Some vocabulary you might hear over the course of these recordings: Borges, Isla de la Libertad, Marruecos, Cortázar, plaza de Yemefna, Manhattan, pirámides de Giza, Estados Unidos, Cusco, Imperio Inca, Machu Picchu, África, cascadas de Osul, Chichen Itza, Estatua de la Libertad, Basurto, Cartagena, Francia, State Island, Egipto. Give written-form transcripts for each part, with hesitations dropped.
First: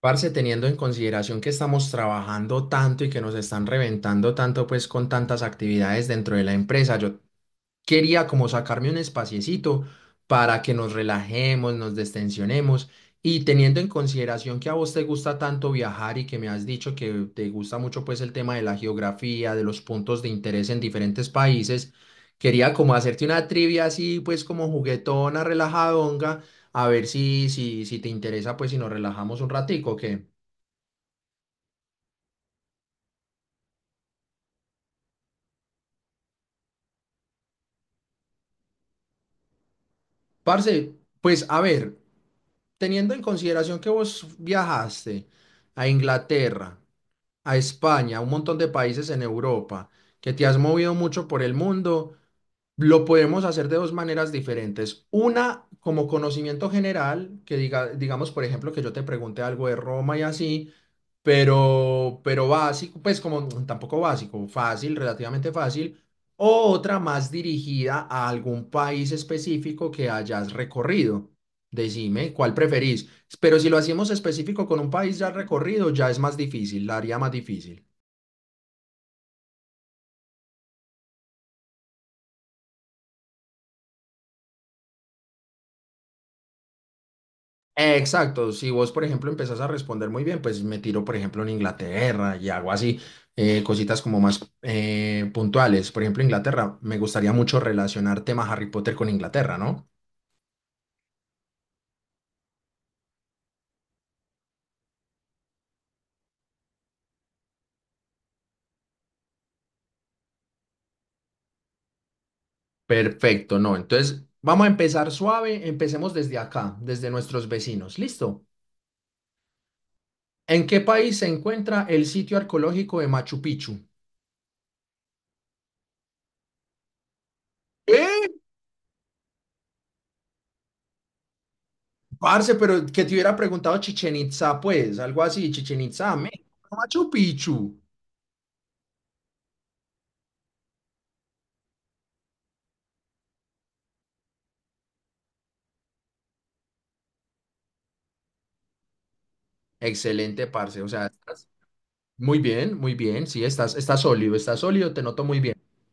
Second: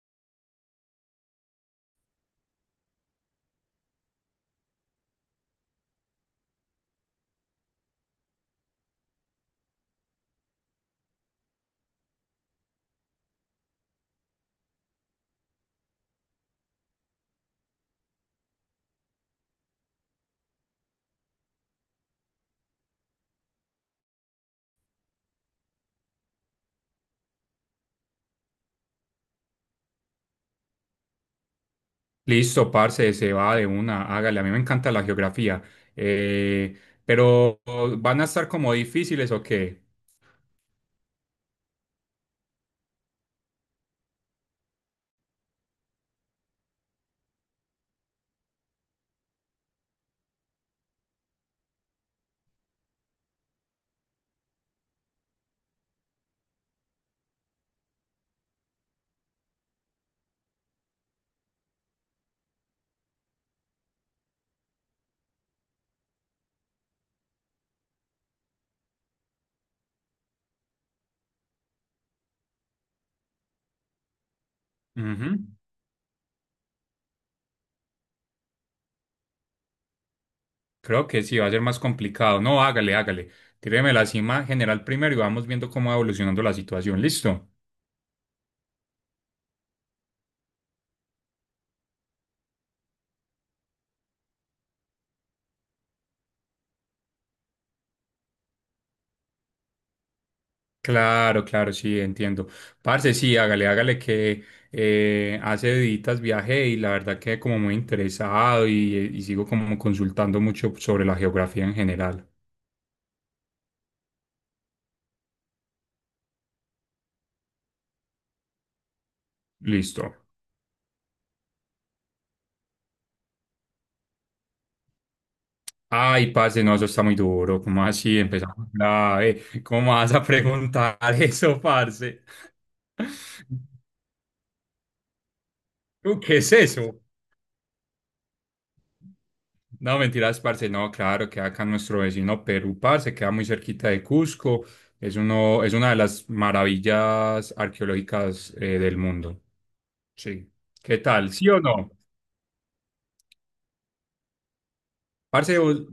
Parce, teniendo en consideración que estamos trabajando tanto y que nos están reventando tanto, pues con tantas actividades dentro de la empresa, yo quería como sacarme un espaciecito para que nos relajemos, nos destensionemos y teniendo en consideración que a vos te gusta tanto viajar y que me has dicho que te gusta mucho pues el tema de la geografía, de los puntos de interés en diferentes países, quería como hacerte una trivia así pues como juguetona, relajadonga, a ver si te interesa pues si nos relajamos un ratico, ¿o qué? Listo, parce, se va de una, hágale. A mí me encanta la geografía. Eh, pero ¿van a estar como difíciles o qué? Parce, pues a ver, teniendo en consideración que vos viajaste a Inglaterra, a España, a un montón de países en Europa, que te has movido mucho por el mundo, lo podemos hacer de dos maneras diferentes. Una, como conocimiento general, que diga, digamos, por ejemplo, que yo te pregunte algo de Roma y así, pero básico, pues como tampoco básico, fácil, relativamente fácil, o otra más dirigida a algún país específico que hayas recorrido. Decime cuál preferís. Pero si lo hacemos específico con un país ya Ujú. recorrido, ya es más difícil, la haría más difícil. Creo que sí, va a ser más complicado. No, hágale, hágale. Tíreme la cima general primero y vamos viendo cómo va evolucionando la situación. ¿Listo? Exacto, si vos, por ejemplo, empezás a responder muy bien, pues me tiro, por ejemplo, en Inglaterra y hago así cositas como más puntuales. Por ejemplo, Inglaterra, me gustaría mucho relacionar tema Harry Potter con Inglaterra, ¿no? Claro, claro, sí, entiendo. Parce, sí, hágale, hágale que hace deditas viajé y la verdad que como muy interesado y sigo como consultando mucho sobre la geografía en general. Perfecto, no. Entonces, vamos a empezar suave. Empecemos desde acá, desde nuestros vecinos. ¿Listo? Listo. ¿En qué país se encuentra el sitio arqueológico de Machu Picchu? Ay, parce, no, eso está muy duro. ¿Cómo así? ¿Eh? Empezamos grave. ¿Cómo vas a preguntar eso, parce? Parce, pero que te hubiera preguntado Chichen Itza, pues, algo así, Chichen Itza, ¿Tú qué es México, eso? Machu Picchu. No, mentiras, parce. No, claro, queda acá nuestro vecino Perú, parce. Queda muy cerquita de Cusco. Es una de las maravillas arqueológicas del mundo. Excelente, Sí. parce. O ¿Qué sea, tal? ¿Sí estás o no? muy bien, muy bien. Sí, estás sólido, estás sólido, te noto muy Parce, bien. vos-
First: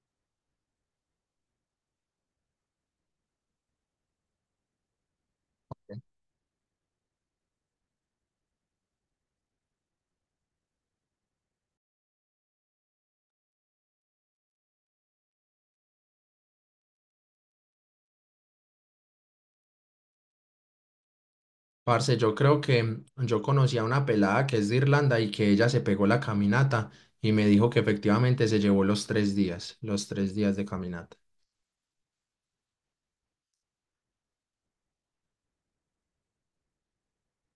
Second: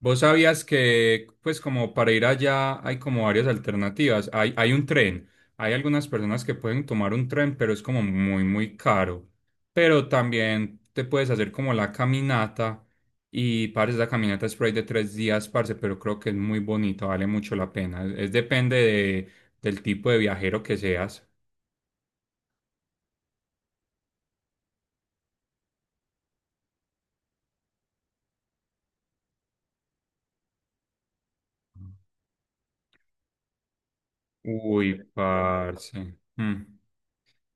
Vos sabías que, pues, como para ir allá hay como varias alternativas. Hay un tren. Hay algunas personas que pueden tomar un tren, pero es como muy, muy caro. Pero también te puedes hacer como la caminata. Y, parce, la caminata es por ahí de 3 días, parce, pero creo que es muy bonito, vale mucho la pena. Es depende del tipo de viajero que seas. Parce, yo creo que yo conocí a una pelada que es de Irlanda y que ella se pegó la caminata y me dijo que efectivamente se llevó los tres días de caminata. Uy, parce. Mm.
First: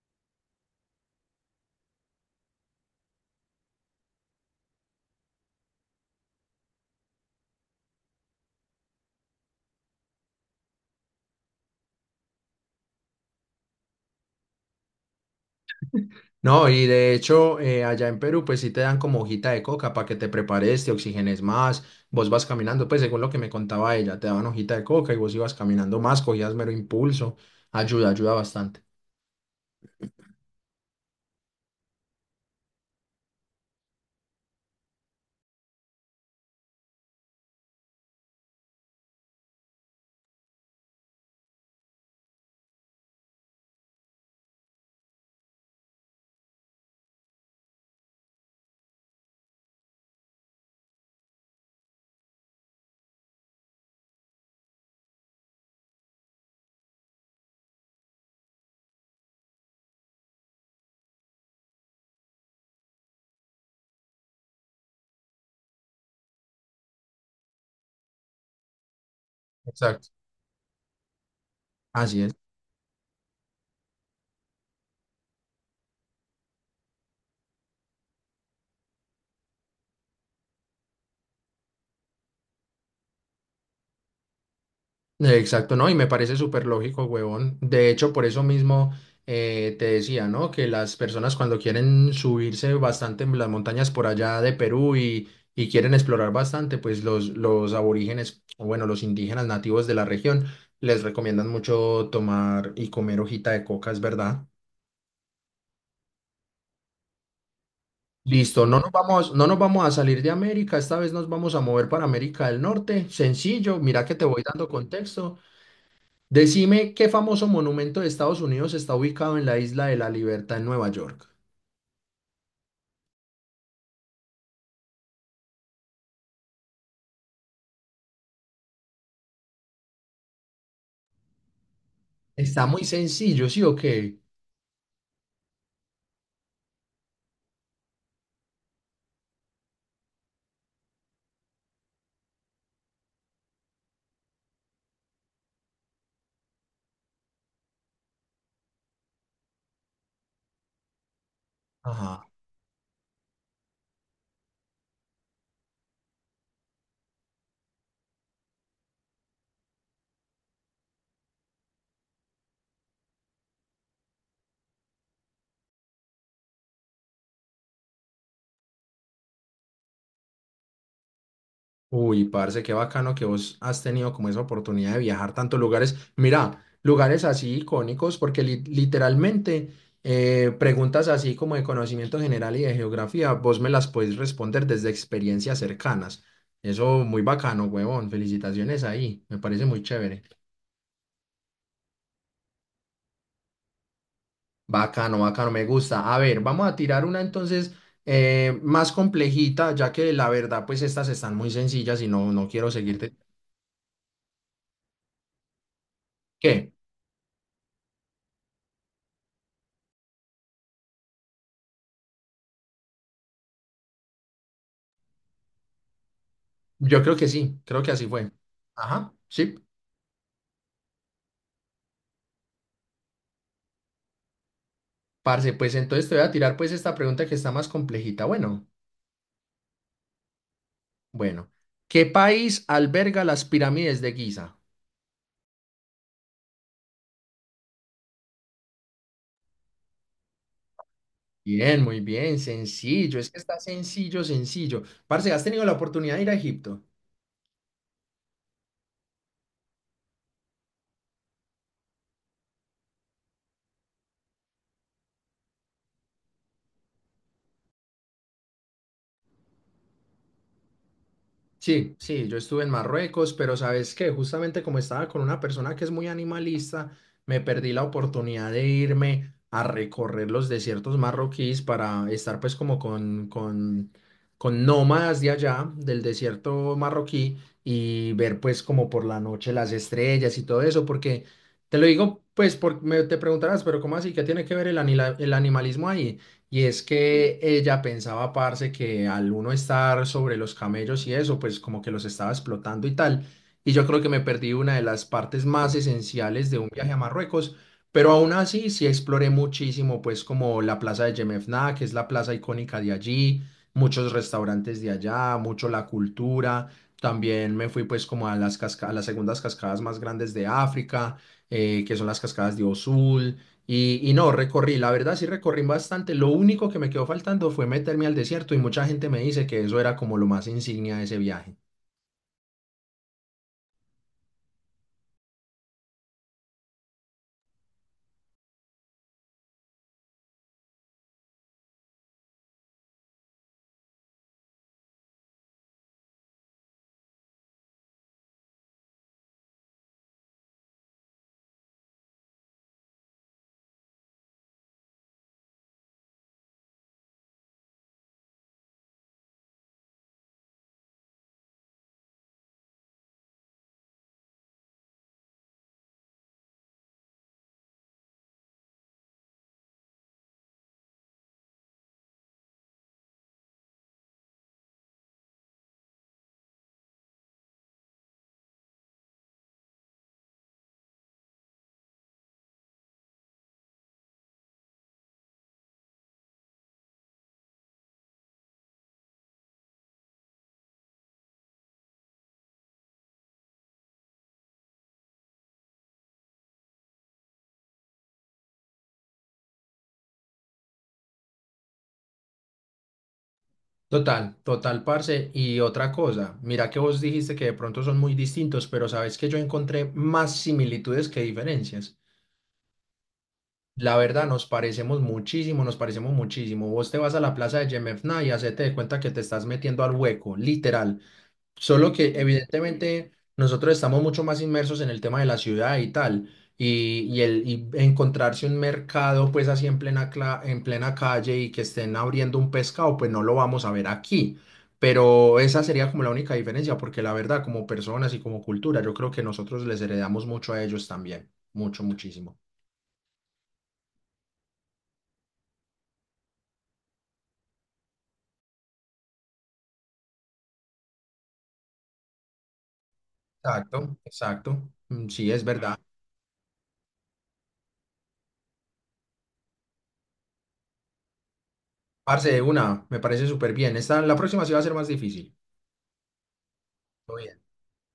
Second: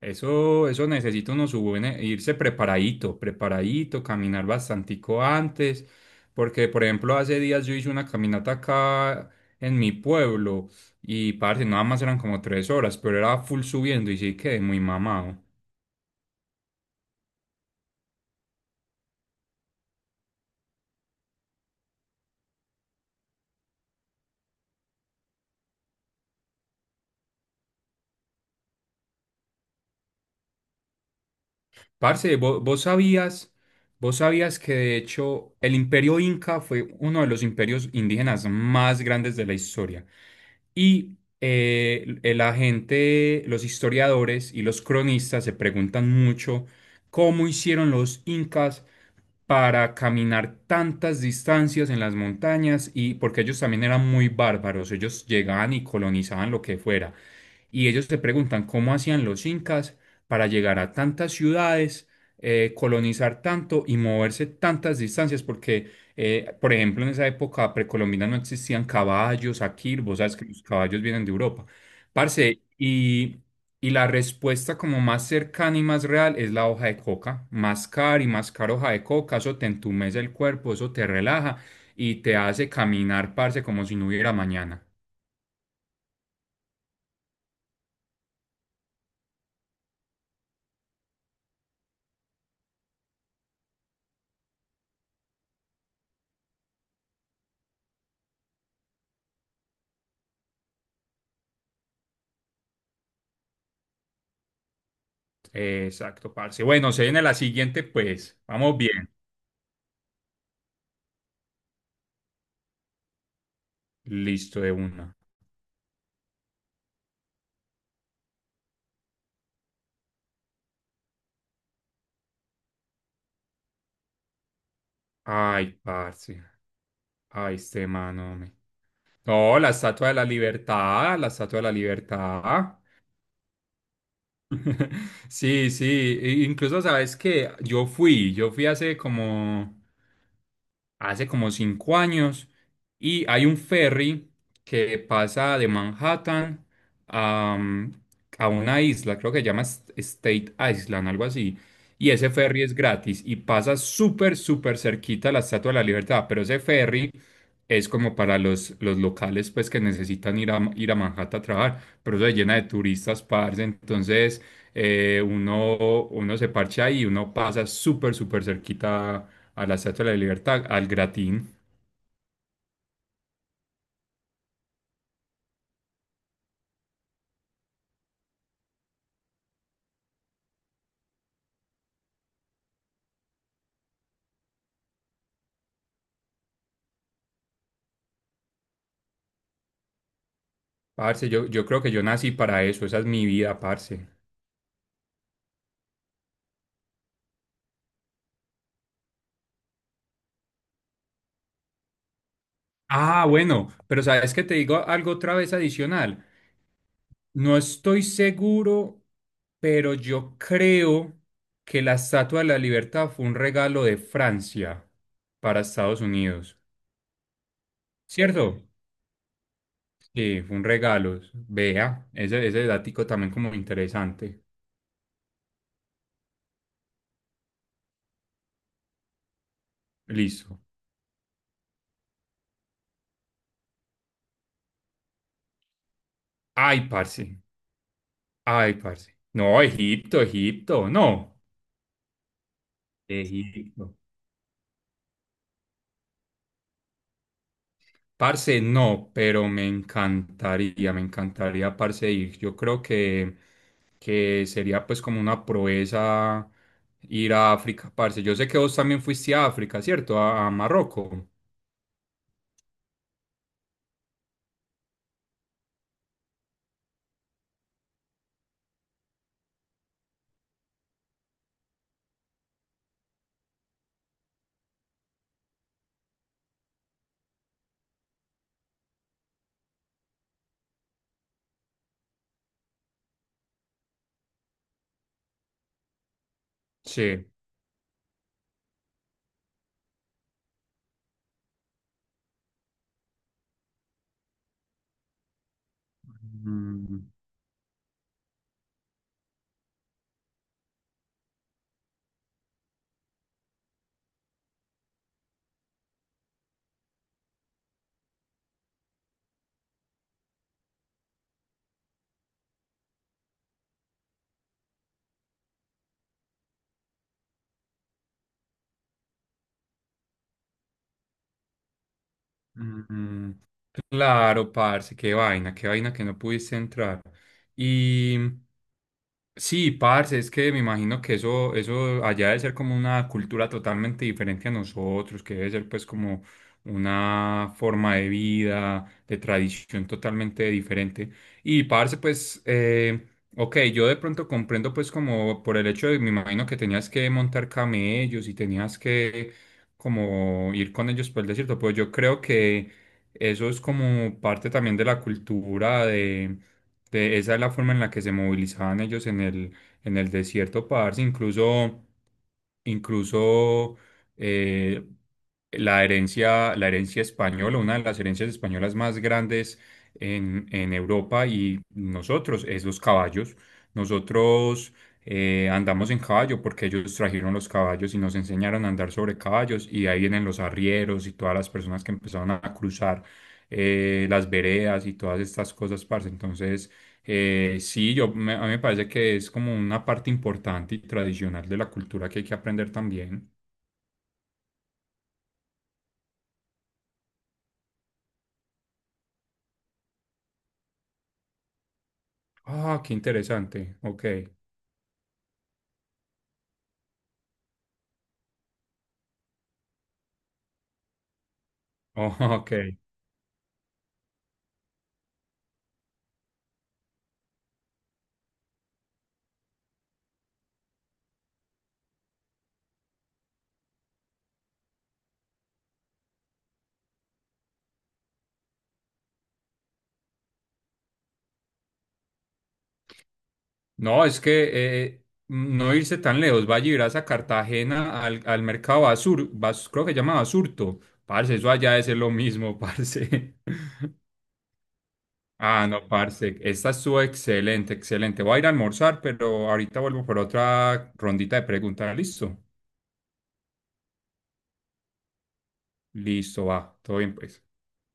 Eso necesita uno su irse preparadito, preparadito, caminar bastantico antes, porque por ejemplo hace días yo hice una caminata acá en mi pueblo y parce, nada más eran como 3 horas, pero era full subiendo y sí quedé muy mamado. No, y de hecho, allá en Perú, pues sí te dan como hojita de coca para que te prepares, te oxigenes más, vos vas caminando, pues según lo que me contaba ella, te daban hojita de coca y vos ibas caminando más, cogías mero impulso, ayuda, ayuda bastante. Parce, vos sabías que de hecho el Imperio Inca fue uno de los imperios indígenas más grandes de la historia. Y la gente, los historiadores y los cronistas se preguntan mucho cómo hicieron los incas para caminar tantas distancias en las montañas y porque ellos también eran muy bárbaros, ellos llegaban y colonizaban lo que fuera y ellos se preguntan cómo hacían los incas para llegar a tantas ciudades, colonizar tanto y moverse tantas distancias, porque, por ejemplo, en esa época precolombina no existían caballos aquí, Exacto. vos sabes que los caballos vienen de Europa. Así es. Parce, y la respuesta como más cercana y más real es la hoja de coca. Mascar y mascar hoja de coca, eso te entumece el cuerpo, eso te relaja y te hace caminar, parce, como si no hubiera mañana. Exacto, ¿no? Y me parece súper lógico, huevón. De hecho, por eso mismo te decía, ¿no? Que las personas cuando quieren subirse bastante en las montañas por allá de Perú y quieren explorar bastante, pues los aborígenes, o bueno, los indígenas nativos de la región, les recomiendan mucho tomar y comer hojita de coca, es verdad. Exacto, parce. Bueno, se viene la siguiente, pues. Listo, Vamos no nos bien. vamos, no nos vamos a salir de América, esta vez nos vamos a mover para América del Norte. Sencillo, mira que te voy Listo dando de una. contexto. Decime qué famoso monumento de Estados Unidos está ubicado en la Isla de la Libertad en Nueva York. Ay, parce. Ay, este mano, hombre. No, la Estatua de la Libertad, la Estatua de la Está Libertad. muy sencillo, ¿sí o qué? Sí, sí. Incluso, ¿sabes que yo fui hace como 5 años y hay un ferry que pasa de Manhattan a, a una isla, creo que se llama State Island, algo así? Y Ajá. ese ferry es gratis y pasa súper, súper cerquita a la Estatua de la Libertad, pero ese ferry es como para los locales pues que necesitan ir a, ir a Manhattan a trabajar, pero eso se llena de turistas, parce, entonces uno se parcha ahí y uno pasa súper, súper cerquita a la Estatua de la Libertad, al Gratín. Uy, parce, qué bacano que vos has tenido como esa oportunidad de viajar tantos lugares. Mira, lugares así icónicos, porque literalmente preguntas así como de conocimiento general y de geografía, vos me las podés responder desde experiencias cercanas. Eso muy bacano, huevón. Felicitaciones ahí. Me parece muy chévere. Parce, yo creo que yo nací para eso, esa es mi vida, parce. Bacano, bacano, me gusta. A ver, vamos a tirar una entonces más complejita, ya que la verdad, pues estas están muy sencillas y no quiero seguirte. Ah, bueno, pero ¿sabes que te digo algo otra vez adicional? ¿Qué? No estoy seguro, pero yo creo que la Estatua de la Libertad fue un regalo de Francia para Estados Unidos. Yo creo que sí, creo que así fue. ¿Cierto? Ajá, sí, Sí, fue un regalo. Vea, ese datico también como interesante. parce, pues entonces te voy a tirar pues esta pregunta que está más complejita. Bueno, Listo. bueno, ¿qué país alberga las pirámides de Giza? Ay, parce. Ay, parce. No, Egipto, Egipto. No. Bien, muy bien, sencillo, es que está Egipto. sencillo, sencillo. Parce, ¿has tenido la oportunidad de ir a Egipto? Parce, no, pero me encantaría, parce, ir. Yo creo que sería pues como una proeza ir a África, parce. Yo sé que vos también fuiste a África, ¿cierto? A Marruecos. Sí, sí, yo estuve en Marruecos, pero sabes que justamente como estaba con una persona que es muy animalista, me perdí la oportunidad de irme a recorrer los desiertos marroquíes para estar pues como con nómadas de allá, del desierto marroquí, y ver pues como por la noche las estrellas y todo eso, porque te lo digo pues porque te preguntarás, pero ¿cómo así? ¿Qué tiene que ver el animalismo ahí? Y es Sí. que ella pensaba, parce, que al uno estar sobre los camellos y eso, pues como que los estaba explotando y tal. Y yo creo que me perdí una de las partes más esenciales de un viaje a Mm, Marruecos, pero aún así sí exploré muchísimo, pues como la plaza de Yemefna, que es la plaza icónica de allí, muchos restaurantes de allá, mucho la cultura. También me fui pues como a a las segundas cascadas más grandes de África, que son las cascadas de Osul. No, recorrí, la verdad sí recorrí bastante. Lo único que me quedó faltando fue meterme al desierto y mucha gente me dice que eso era como lo más insignia de ese viaje. mm, mm. Claro, parce, qué vaina que no pudiste entrar. Y, sí, parce, es que me imagino que eso allá debe ser como una cultura totalmente diferente a nosotros, que debe ser pues como una forma de vida, de tradición totalmente diferente. Y parce, pues, ok, yo de pronto comprendo pues como por el hecho de, me imagino que tenías que montar camellos y tenías que como ir con ellos por el desierto, pues yo creo que eso es como parte también de la cultura esa es la forma en la que se movilizaban ellos en el desierto, parce. Incluso, incluso eh, la herencia española, una de las herencias españolas más grandes en Europa y nosotros, es los caballos. Nosotros andamos en caballo porque ellos trajeron los caballos y nos enseñaron a andar sobre caballos y de ahí vienen los arrieros y todas las personas que empezaron a cruzar las veredas y todas estas cosas, parce. Entonces, sí, a mí me parece que es como una parte importante y tradicional de la cultura que hay que aprender también. Total, total, parce. Y otra cosa, mira que vos dijiste que de pronto son muy distintos, pero sabes que yo encontré más similitudes que diferencias. Ah, qué interesante. La Ok. verdad, nos parecemos muchísimo, nos parecemos muchísimo. Vos te vas a la plaza de Yemefna y hacete de cuenta que te estás metiendo al hueco, literal. Solo Oh, que ok. evidentemente nosotros estamos mucho más inmersos en el tema de la ciudad y tal, y encontrarse un mercado pues así en en plena calle y que estén abriendo un pescado, pues no lo vamos a ver aquí. Pero esa sería como la única diferencia, porque la verdad, como personas y como cultura, yo creo que nosotros les heredamos mucho a ellos también, mucho, muchísimo. No, es que no irse tan lejos. Vaya y verás a Cartagena al, al mercado creo que se llama Basurto. Parce, eso allá es lo mismo, parce. Exacto, exacto. Mm, sí, es Ah, verdad. Claro. no, parce. Esta estuvo excelente, excelente. Voy a ir a almorzar, pero ahorita vuelvo por otra rondita de preguntas. Parce, ¿Listo? de una, me parece súper bien. Esta, la próxima sí va a ser más difícil. Listo, va. Todo bien, Todo bien. pues.